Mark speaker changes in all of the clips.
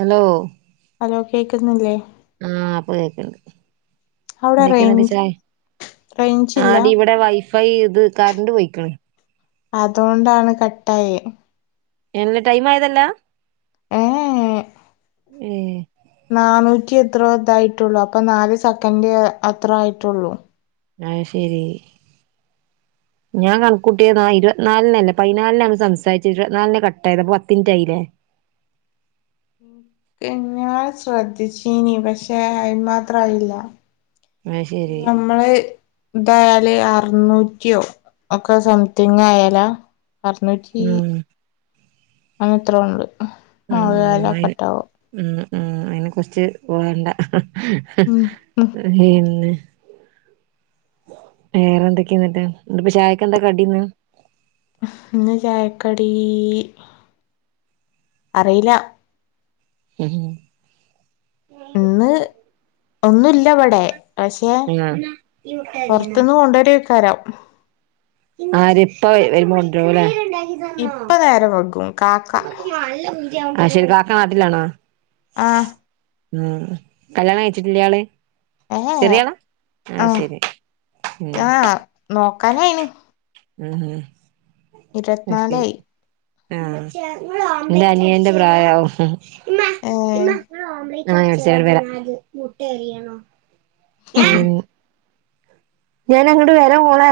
Speaker 1: Hello
Speaker 2: hello കേക്ക്ന്നില്ലേ
Speaker 1: ആഹ് ഇപ്പൊ കേക്ണ്ട്
Speaker 2: അവിടെ
Speaker 1: എന്തൊക്കെന്നിട്ട്
Speaker 2: റേഞ്ച്
Speaker 1: ച്ചായ്
Speaker 2: റേഞ്ചില്ല
Speaker 1: ആടി ഇവിടെ വൈഫ ഫൈ ഇത് കർണ്ട് പൊയ്ക്ക്ന്ന്
Speaker 2: അതോണ്ടാണ് കട്ടായെ
Speaker 1: എന്ന് ടൈമായതല്ലാ
Speaker 2: ഏ
Speaker 1: ഏഹ്
Speaker 2: നാനൂറ്റി എത്രോ ഇതായിട്ടൊള്ളു അപ്പൊ നാല് സെക്കൻഡ് അത്ര ആയിട്ടൊള്ളു
Speaker 1: ആഹ് ശരീ ഞാൻ കൺകൂട്ട്യെ ഇരുപത്തി നാൽണല്ലെ പതിനാൽണ്ണം സംസാരിച്ചു ഇരുപത്ത്നാൽണെ കട്ടായത് അപ്പൊ പത്തിൻറ്റായിലെ
Speaker 2: പിന്നാ ശ്രദ്ധിച്ചീന് പക്ഷെ അയിന് മാത്രയില്ലാ
Speaker 1: അത് ശരി
Speaker 2: ഈ ഞമ്മളെ ഇതായാല് അർനൂറ്റ്യോ ഒക്ക സംതിങ് ആയാല അർന്നൂറ്റീ
Speaker 1: ഉം
Speaker 2: അങ്ങ എത്രോ ഇണ്ട്
Speaker 1: ഉം അയിന് ഉം ഉം അയിനെ കുറ്ച്ച് പോണ്ട
Speaker 2: ഉം ഉം
Speaker 1: പിന്നെ വേറെ എന്തൊക്കെ ഇന്ന്ട്ട് ഇപ്പ ചായക്കെന്ത കടിന്ന്
Speaker 2: ഇന്ന് ചായക്കടീ അറീല
Speaker 1: ഉം
Speaker 2: ഇന്ന് ഒന്നുല്ല ഇവ്ടെ പക്ഷേ
Speaker 1: ആഹ്
Speaker 2: പോർത്ത്ന്ന് കൊണ്ടൊരേക്കാരം
Speaker 1: ആര് ഇപ്പ വരുമ്പൊ കൊണ്ട്രൂലെ
Speaker 2: ഇപ്പ നേരം വെങ്കും കാക്ക
Speaker 1: ആഹ് ശരി കാക്ക നാട്ടിലാണോ
Speaker 2: ആഹ്
Speaker 1: ഉം കല്യാണം കഴച്ചിട്ടില്ല്യാള്
Speaker 2: ഏ ഏ
Speaker 1: ചെറിയാള ആഹ് ശരി ഉം
Speaker 2: നോക്കാനയിന്
Speaker 1: ഉം ഉം അയ് ശരി
Speaker 2: ഇരുപത്തിനാലായി
Speaker 1: ആഹ് ഇന്റ അനിയെന്റെ പ്രായാവും ഉം ഇമ്മാ
Speaker 2: ഏഹ്
Speaker 1: നിങ്ങള് ഒമ്പലെറ്റ് അടിച്ചോരെ ആഹ് ഞാൻ അടിച്ചേര വര മുട്ട അറിയെണൊ ഞാന അങ്ങ്ട്ട് വര മോളെ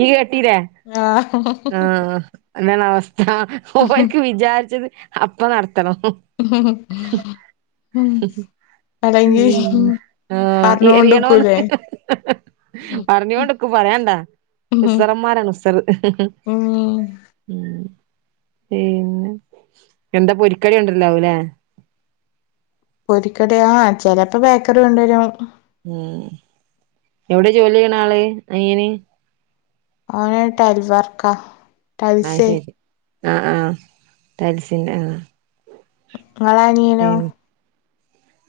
Speaker 1: ഇയ്യ് കേട്ടീലേ
Speaker 2: ആഹ്
Speaker 1: ആഹ് അതാണ് അവസ്ഥ ഓർക്ക് വിചാരിച്ചത് അപ്പ നടത്തണം
Speaker 2: ഉം
Speaker 1: ഉം ആഹ് എറിയണോന്ന്
Speaker 2: പറഞ്ഞോണ്ട്ക്കൂലേ
Speaker 1: പറ്ഞ്ഞോണ്ട്ക്ക് പറയാണ്ടൊ ഉസറന്മാരാണ് ഉസറ്.
Speaker 2: ആഹ്
Speaker 1: ഉം പിന്നെ എന്ത പൊരിക്കടി കൊണ്ട്രലാവുലേ?
Speaker 2: പൊരിക്കട ആഹ് ചെലപ്പൊ ബേക്കറി കൊണ്ട് വരും.
Speaker 1: ഉം എവ്ടെ ജോലി ചെയ്യ്ണ് ആള് അനിയന്.
Speaker 2: ഓന് ടൈൽ വർക്ക.
Speaker 1: ആ ശരി ആഹ ആഹ ടൈൽസിന്റെ ആഹ
Speaker 2: നിങ്ങളെ
Speaker 1: പി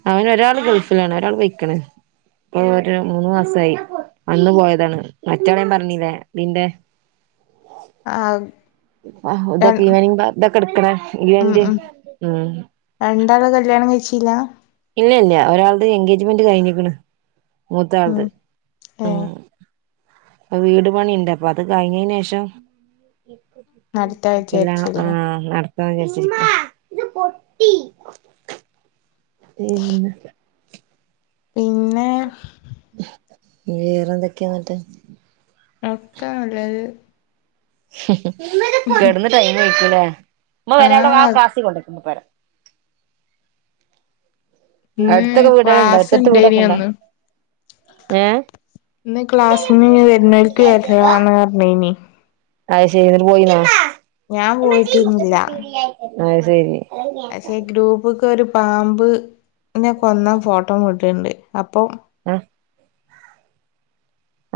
Speaker 1: അവന് ഒരാൾ ഗൾഫിലാണ് ഒരാൾ പോയിക്ക്ണ്. ഇപ്പൊ ഒരു മൂന്ന് മാസായി വന്ന് പോയതാണ്. മറ്റവള് ഞാൻ പറഞ്ഞില്ലേ ഇതിന്റെ
Speaker 2: ആഹ്.
Speaker 1: ആ ഇതൊക്കെ ഈവനി ഇതൊക്കെ എടുക്കണ ഈവന്റ് ഉ
Speaker 2: രണ്ടാള് കല്യാണം കഴിച്ചില്ല.
Speaker 1: ഇല്ല ഇല്ല ഒരാളത് എൻഗേജ്മെന്റ് കഴിഞ്ഞിരിക്കണ്. മൂത്ത ആളത്.
Speaker 2: ഉം ഏഹ്
Speaker 1: ഉം അ വീട് പണിണ്ട് അപ്പൊ അത് കഴിഞ്ഞതിന് ശേഷം.
Speaker 2: അടുത്ത ആഴ്ച
Speaker 1: ഇല്ല ആ
Speaker 2: വിചാരിച്ചില്ലേ
Speaker 1: ന വിചാരിച്ചിരിക്കുക ഇമ്മ ഇത് പൊട്ടി. പിന്നെ
Speaker 2: പിന്നെ
Speaker 1: വേറെന്തൊക്കെന്നട്ട്.
Speaker 2: ഒക്കാ നല്ലത്.
Speaker 1: കെടന്ന് ടൈം കഴിക്കുലേ ഇമ്മ വരെ അവിടെ ആ
Speaker 2: ആഹ്
Speaker 1: കാസി കൊണ്ടക്ക് പ പോരാ.
Speaker 2: ഇന്ന്
Speaker 1: അടുത്തൊക്കെ വീടുകളുണ്ടോ
Speaker 2: ക്ലാസ്
Speaker 1: അടുത്തടുത്ത്
Speaker 2: ഉണ്ടായിന്
Speaker 1: വീടൊക്കെ ഇണ്ടോ
Speaker 2: അന്ന്.
Speaker 1: ഏഹ്
Speaker 2: ഇന്ന് ക്ലാസിന്ന് വരുന്നൂലക്ക് വരന്ന് പറഞ്ഞനി.
Speaker 1: അത് ശരി എന്നിട്ട് പോയിന്നോ
Speaker 2: ഞാൻ പോയിട്ടിരുന്നില്ല
Speaker 1: അ ശരി
Speaker 2: പക്ഷേ ഗ്രൂപ്പ്ക്ക് ഒരു പാമ്പ് നെ കൊന്നാ ഫോട്ടോ വിട്ടിട്ടണ്ട്. അപ്പൊ
Speaker 1: ആഏ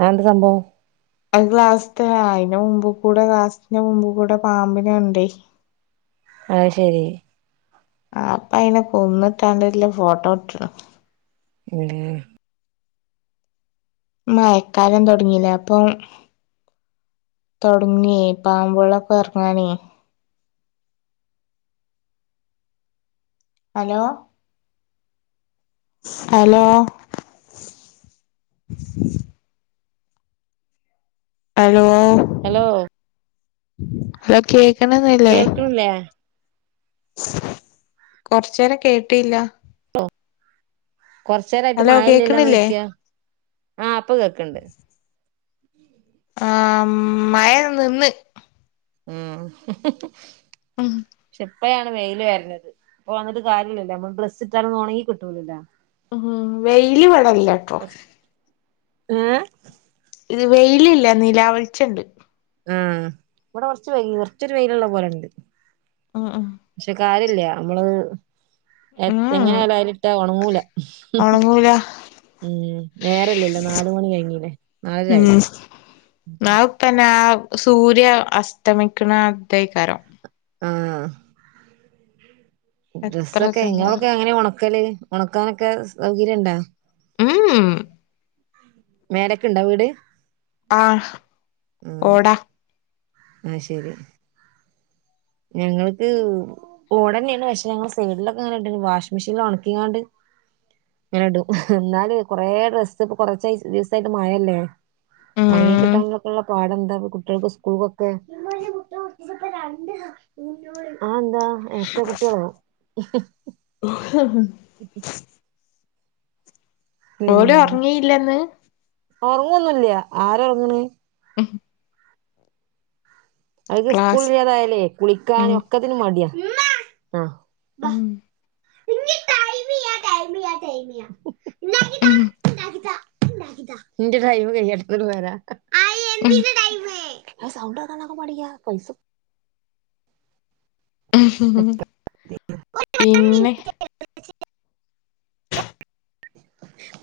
Speaker 1: ആ എന്ത സംഭവം.
Speaker 2: അത് ക്ലാസ്സ് തെ അതിന്റെ മുമ്പ് കൂടെ ക്ലാസ്സ് സിന്റെ മുമ്പ് കൂടെ പാമ്പിന കണ്ടേ.
Speaker 1: അഹ് ശരി.
Speaker 2: ആ അപ്പ അയിനെ കൊന്നിട്ടാണ്ട് ള ഫോട്ടോ ഇട്ടത്.
Speaker 1: ഏ
Speaker 2: മയക്കാലം തുടങ്ങില്ലേ അപ്പം.. തുടങ്ങിയ പാമ്പോളൊക്കെ ഇറങ്ങാനേ. ഹലോ? ഹലോ? ഹലോ?
Speaker 1: ഹലോ?
Speaker 2: അല്ലോ കേക്കണ്ന്നില്ലേ?
Speaker 1: കിട്ടുന്നില്ലല്ലോ?
Speaker 2: കൊറച്ച് നേരം കേട്ടില്ല.
Speaker 1: കൊറച്ച നോരായിട്ട്
Speaker 2: ഹലോ
Speaker 1: മഴല്ലല്ലന്ന്
Speaker 2: കേക്കണില്ലേ
Speaker 1: ചോദിക്ക ആ ഇപ്പ കേക്ക്ണ്ട്.
Speaker 2: ആ മഴ നിന്ന്.
Speaker 1: ആഹ്
Speaker 2: ഉം
Speaker 1: പക്ഷെ എപ്പഴാണ് വെയില്ൽ വരുന്നത്. ഇപ്പ വിട്ട് കാര്യമില്ലല്ല. നമ്മള് ഡ്രസ്സ് ഇട്ടാലും ഒണങ്ങി കിട്ടൂലല്ലോ?
Speaker 2: ഉം വെയില് ഇവടെ ഇലട്ടോ?
Speaker 1: ആഹ്
Speaker 2: ഇത് വെയിലില്ല നിലാ വെളിച്ചണ്ട്.
Speaker 1: ആ ഇവിടെ കുറച്ച് വയ് കുറച്ചൊരു വെയില് ള്ള പോലെ ഉണ്ട്.
Speaker 2: ആഹ് ആഹ്
Speaker 1: പക്ഷെ, കാര്യല്ല നമ്മള്. എ
Speaker 2: ഉം
Speaker 1: എങ്ങനായാലും അയ്‌ലിട്ട ഒണങ്ങൂല.
Speaker 2: ഒണങ്ങൂല
Speaker 1: ഉം നേരല്ല ല്ലോ? നാല് മണി കഴിഞ്ഞി ല്ലേ? നാലരായി.
Speaker 2: പിന്നെ, ആഹ് സൂര്യ അസ്തമിക്കണ ആഹ് ഇതായി കാരം.
Speaker 1: ആഹ്
Speaker 2: എത്ര
Speaker 1: ഡ്രസ്സൊക്കെ
Speaker 2: ഇതുണ്ടാവും
Speaker 1: ഇങ്ങളൊക്കെ എങ്ങനെ ഉണക്കല്. ഉണക്കാനൊക്കെ സൗകര്യം ണ്ടാ.
Speaker 2: [unintelligible]
Speaker 1: മേലക്ക് ണ്ട വീട്.
Speaker 2: ആഹ്, ഓടാ
Speaker 1: അത്‌ ശരി ഞങ്ങൾക്ക് ഓടന്നെയാണ്. പക്ഷെ ഞങ്ങള് സൈഡിലൊക്കെ അങ്ങനണ്ട് വാഷി് മെഷീൽ ഓണാക്കി ങ്ങാണ്ട്. ങ്ങനെടും എന്നാല് കൊറേ ഡ്രസ്സ് ഇപ്പ കൊറച്ച ദിവസായിട്ട് മഴ ല്ലേ? ഒണങ്ങി
Speaker 2: ഉം
Speaker 1: കിട്ടാനൊക്കെള്ള പാട എന്താ കുട്ടികൾക്ക് സ്‌ക്കൂ സ്കൂൾകൊക്കെ, ആഹ് അതെന്താ? ഇരട്ട കുട്ടികളോ?
Speaker 2: [unintelligible]
Speaker 1: [inaudible] ഉം,
Speaker 2: ഓല് ഒറങ്ങിയില്ലന്ന്
Speaker 1: ഉറങ്ങൊന്നുംല്ല ആര് ഒർങ്ണ്.
Speaker 2: [inaudible]
Speaker 1: അവക്ക് സ്കൂള്
Speaker 2: ക്ലാസ്
Speaker 1: ഇല്ല തയാലേ,
Speaker 2: ഉം
Speaker 1: കുളിക്കാനും ഒക്കെത്തിന് മടിയാ, ആഹ്
Speaker 2: ഉം
Speaker 1: ഇനി ടൈമിയ്യ ടൈമിയ്യ.
Speaker 2: ഉം
Speaker 1: നിന്റെ ടൈമ് കയ്യട്ടെ ന്നട്ട് വരാ.
Speaker 2: ഉം
Speaker 1: എന്തിന്റെ ടൈമ്. സൗണ്ട് ണ്ടക്കാൻ പാടിയ്യ പൈസ.
Speaker 2: പിന്നെ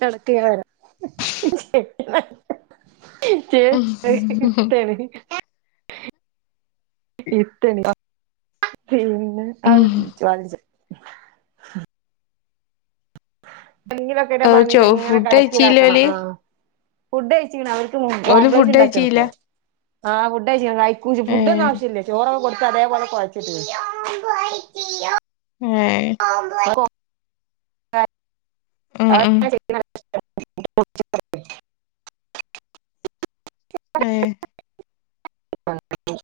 Speaker 1: നടക്കേക്കാരം ച ഇടുത്തേണ് [inaudible] [unintelligible] പിന്നെ ആലോചിച്ചു [unintelligible] എന്തെങ്കിലൊക്കെ
Speaker 2: ഓഹ് ചോ
Speaker 1: [unintelligible] എങ്ങനെ
Speaker 2: ഫുഡ്
Speaker 1: കടക്ക
Speaker 2: കഴിച്ചീലെ
Speaker 1: ഇതാക്കണം
Speaker 2: ഓല്
Speaker 1: ആഹ് ഫുഡ് കഴിചിക്കണ അവർക്ക്
Speaker 2: ഓല്
Speaker 1: ഓംലെറ്റ്
Speaker 2: ഫുഡ്
Speaker 1: ഉണ്ടാക്കാണ്
Speaker 2: കഴിച്ചീല്ല
Speaker 1: ഇപ്പൊ, ആഹ് ഫുഡ്‌ കഴിച്ചി ഫുഡ് ഒന്നും
Speaker 2: ഏഹ്
Speaker 1: ആവശ്യമില്ല. ചോറൊക്കേ കൊടുത്ത് അതേപോലെ കുഴച്ചിട്ട്ക് ണ്.
Speaker 2: ഉം
Speaker 1: [unintelligible]
Speaker 2: ഉം ഉം
Speaker 1: [unintelligible]
Speaker 2: ആഹ്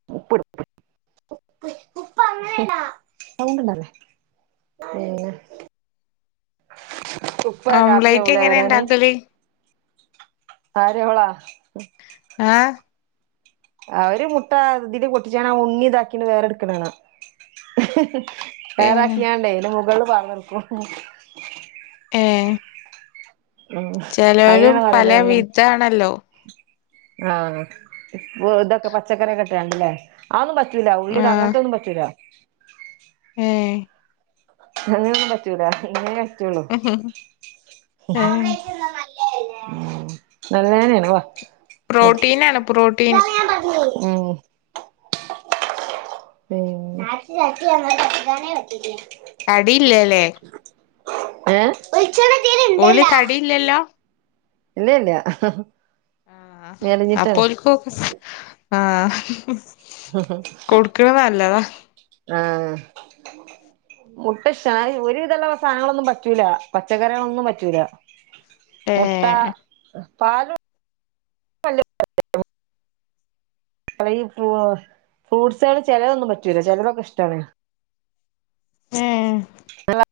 Speaker 1: [unintelligible] ഉപ്പ് അങ്ങനെ യാണോ, സൗണ്ട് ഉണ്ടാക്കല്ലേ? പിന്നെ. ഉപ്പ രാത്രി
Speaker 2: ഓംലൈറ്റ്
Speaker 1: ആവുംലെ
Speaker 2: എങ്ങനെ
Speaker 1: വരാന്.
Speaker 2: ഇണ്ടാക്കല്
Speaker 1: ആര് ഓള
Speaker 2: ആഹ്
Speaker 1: അവര് മുട്ട അതില് പൊട്ടിച്ച ആഹ് ഉണ്ണി ഇതാക്കി വേറെ ടുക്കണ് കാണ.
Speaker 2: ഏഹ്
Speaker 1: വേറക്കിയാണ്ടേ ഇതിന് മുകളിൽ പാർന്നൊടുക്കും.
Speaker 2: ഏ
Speaker 1: ഉ അയിനാണ് പറയണ
Speaker 2: പല
Speaker 1: ഞും
Speaker 2: വിധാണല്ലോ
Speaker 1: ആ ഇതൊക്കെ പച്ചക്കറി ക്കെ ഇട്ട്ങ്ങണ്ടല്ലേ ല്ല ഉള്ളിൽ
Speaker 2: ആഹ്
Speaker 1: അങ്ങനത്തൊന്നും പറ്റില്ല
Speaker 2: ഏഹ്
Speaker 1: അങ്ങനെ ഒന്നും പറ്റൂല ഇങ്ങനെ പറ്റുള്ളു
Speaker 2: ഏഹ്
Speaker 1: നല്ലേനെന്നേണ് വാ
Speaker 2: പ്രോട്ടീനാണ് പ്രോട്ടീൻ
Speaker 1: ഉം [unintelligible]
Speaker 2: അടില്ലല്ലേ
Speaker 1: ഏഹ് [unintelligible] ഇതിൽ
Speaker 2: ഓല്
Speaker 1: ഇണ്ടല്ല
Speaker 2: തടിയില്ലല്ലോ
Speaker 1: ഇല്ലല്ല
Speaker 2: ആഹ് അപ്പൊ ഓൽക്കും ആഹ് കൊടുക്കണ നല്ലതാ
Speaker 1: ആഹ് മുട്ട ഇഷ്ട്ടാണ് ഒരുവിധമുള്ള സാധനങ്ങളൊന്നും പറ്റൂല പച്ചക്കറികളൊന്നും പറ്റൂല മുട്ട
Speaker 2: ഏഹ്
Speaker 1: പാലു ആഹ് ഫ്രൂട്ട്സാൾ ചിലതൊന്നും പറ്റൂല ചിലതൊക്കെ ഇഷ്ടാണ്
Speaker 2: ഏഹ്
Speaker 1: അല്ല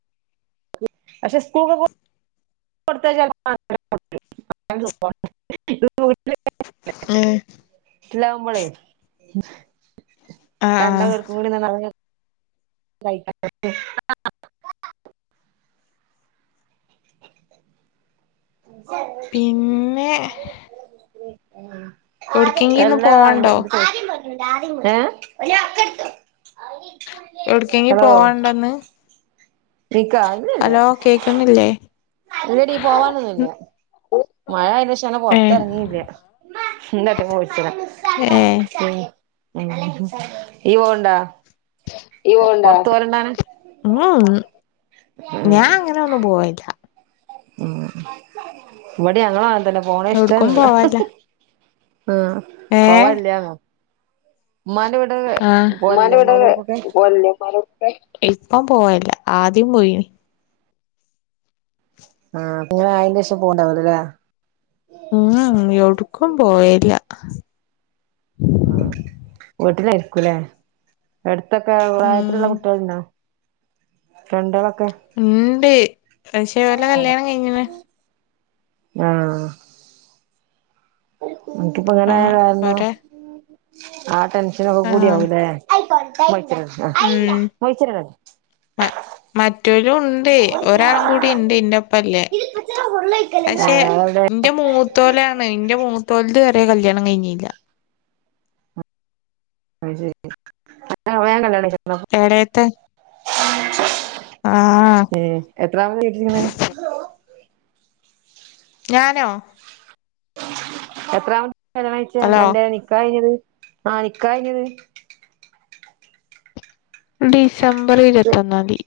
Speaker 1: പക്ഷെ സ്കൂൾക്ക് പോ [unintelligible]
Speaker 2: ആഹ്
Speaker 1: വീട്ടില്ലാവുമ്പോളേ
Speaker 2: ആഹ്
Speaker 1: രണ്ട്
Speaker 2: ആഹ്
Speaker 1: പേർക്കും കൂടി [unintelligible] [unintelligible]
Speaker 2: പിന്നെ എവിട്ക്കെങ്കി
Speaker 1: [unintelligible]
Speaker 2: ഇന്ന്
Speaker 1: അല്ല
Speaker 2: പോവണ്ടോ
Speaker 1: [unintelligible] ഏഹ്
Speaker 2: എവിടക്കെങ്കിലും പോവാണ്ടന്ന്
Speaker 1: നിക്കാ ഇല്ലല്ല
Speaker 2: ഹലോ കേക്ക്ന്നില്ലേ
Speaker 1: ഇല്ലടി പോവാനൊന്നുമില്ല മഴ ആയിന് ശേഷം അങ്ങനെ
Speaker 2: ഏഹ്
Speaker 1: പൊറത്തിറങ്ങിയില്ല
Speaker 2: ഏഹ്
Speaker 1: [unintelligible] ഉം ഇയ്യ് പോവുണ്ടാ
Speaker 2: ഇയ്യ് പോവുണ്ട മ്മ് മ്മ്
Speaker 1: ഉം
Speaker 2: ഞാൻ അങ്ങനെ ഒന്നും പോവലില്ല
Speaker 1: ഉം ഇവിടെ ഞങ്ങളും അങ്ങനെ തന്നെ പോണെ
Speaker 2: എവിട്ക്കും
Speaker 1: ഇഷ്ടന്നല്ല
Speaker 2: പോവലില്ല
Speaker 1: ഉം
Speaker 2: ഏഹ്
Speaker 1: പോവല്ലന്നോ ഉമ്മാന്റെ വീട്
Speaker 2: ആഹ് ഉമ്മാ ൻ്റെ
Speaker 1: പോവലില്ലേ
Speaker 2: വീട്ടിൽ
Speaker 1: ഉമ്മാന്റെ വീട്ട്ക്കൊക്കെ
Speaker 2: പോവലില്ലേ ഇപ്പം പോവലില്ല ആദ്യം പോയിന്
Speaker 1: ആഹ് പ്പോ ഇങ്ങനെ ആയിനേഷം പോവുണ്ടാവൂല ല്ലേ
Speaker 2: മ്മ്ഹ് മ്മ്ഹ് യൗവ്‌ട്ക്കും പോവലില്ല
Speaker 1: ഉം വീട്ടിലായിരിക്കൂല്ലേ എടുത്തൊക്കെ പ്രായത്തിലുള്ള
Speaker 2: ഉം
Speaker 1: കുട്ടികൾഉണ്ടോ ഫ്രണ്ടാളൊക്കെ
Speaker 2: ഉണ്ട് പക്ഷേ ഓലെ കല്യാണം കഴിഞ്ഞണ്
Speaker 1: ആഹ് അനക്കിപ്പോ ഇങ്ങനെ ആയ
Speaker 2: ആഹ്
Speaker 1: കാരണം
Speaker 2: ഓരെ
Speaker 1: ആ ടെെൻഷനും ഒക്കെ കൂടി
Speaker 2: ആഹ്
Speaker 1: ആവും ല്ലേ
Speaker 2: ഉം
Speaker 1: [unintelligible]
Speaker 2: മ മറ്റൊലും ഉണ്ട് ഒരാളും കൂടി ഉണ്ട് ഇന്റോപ്പല്ലേ പക്ഷെ എന്റെ മൂത്തോലാണ് എന്റെ മൂത്തോല്ത് വരെ കല്യാണം കഴിഞ്ഞില്ല
Speaker 1: അത് ശരി അന്നേ വേം കല്യാണം കഴിച്ചക്കണോ
Speaker 2: എടേത്തെ
Speaker 1: [inaudible]
Speaker 2: ആഹ്
Speaker 1: ഏഹ് എത്രാമത് വീട്ടിലിര്ക്ക്ണേ?
Speaker 2: ഞാനോ?
Speaker 1: എത്രാ മാസായി കല്യാണം കഴിച്ചേ
Speaker 2: ഹലോ
Speaker 1: അന്റെ നിക്കാഹ്‌ കഴിഞ്ഞത് ആ നിക്കാഹ്‌ കഴിഞ്ഞത്?
Speaker 2: ഡിസംബർ ഇരുപത്തൊന്നാന്തി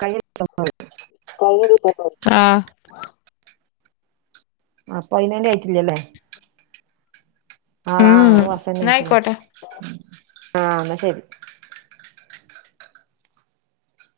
Speaker 1: കഴിഞ്ഞ ഡിസംബറ്
Speaker 2: ആഹ്
Speaker 1: അപ്പ അയിനാന്റ് ആയിട്ടില്ലല്ലേ? ആഹ്
Speaker 2: ഉം
Speaker 1: ഒര്
Speaker 2: ന്നാ
Speaker 1: വർഷന്നയിക്കണ്
Speaker 2: ആയിക്കോട്ടെ
Speaker 1: ആഹ് ഇന്നാ ശെരി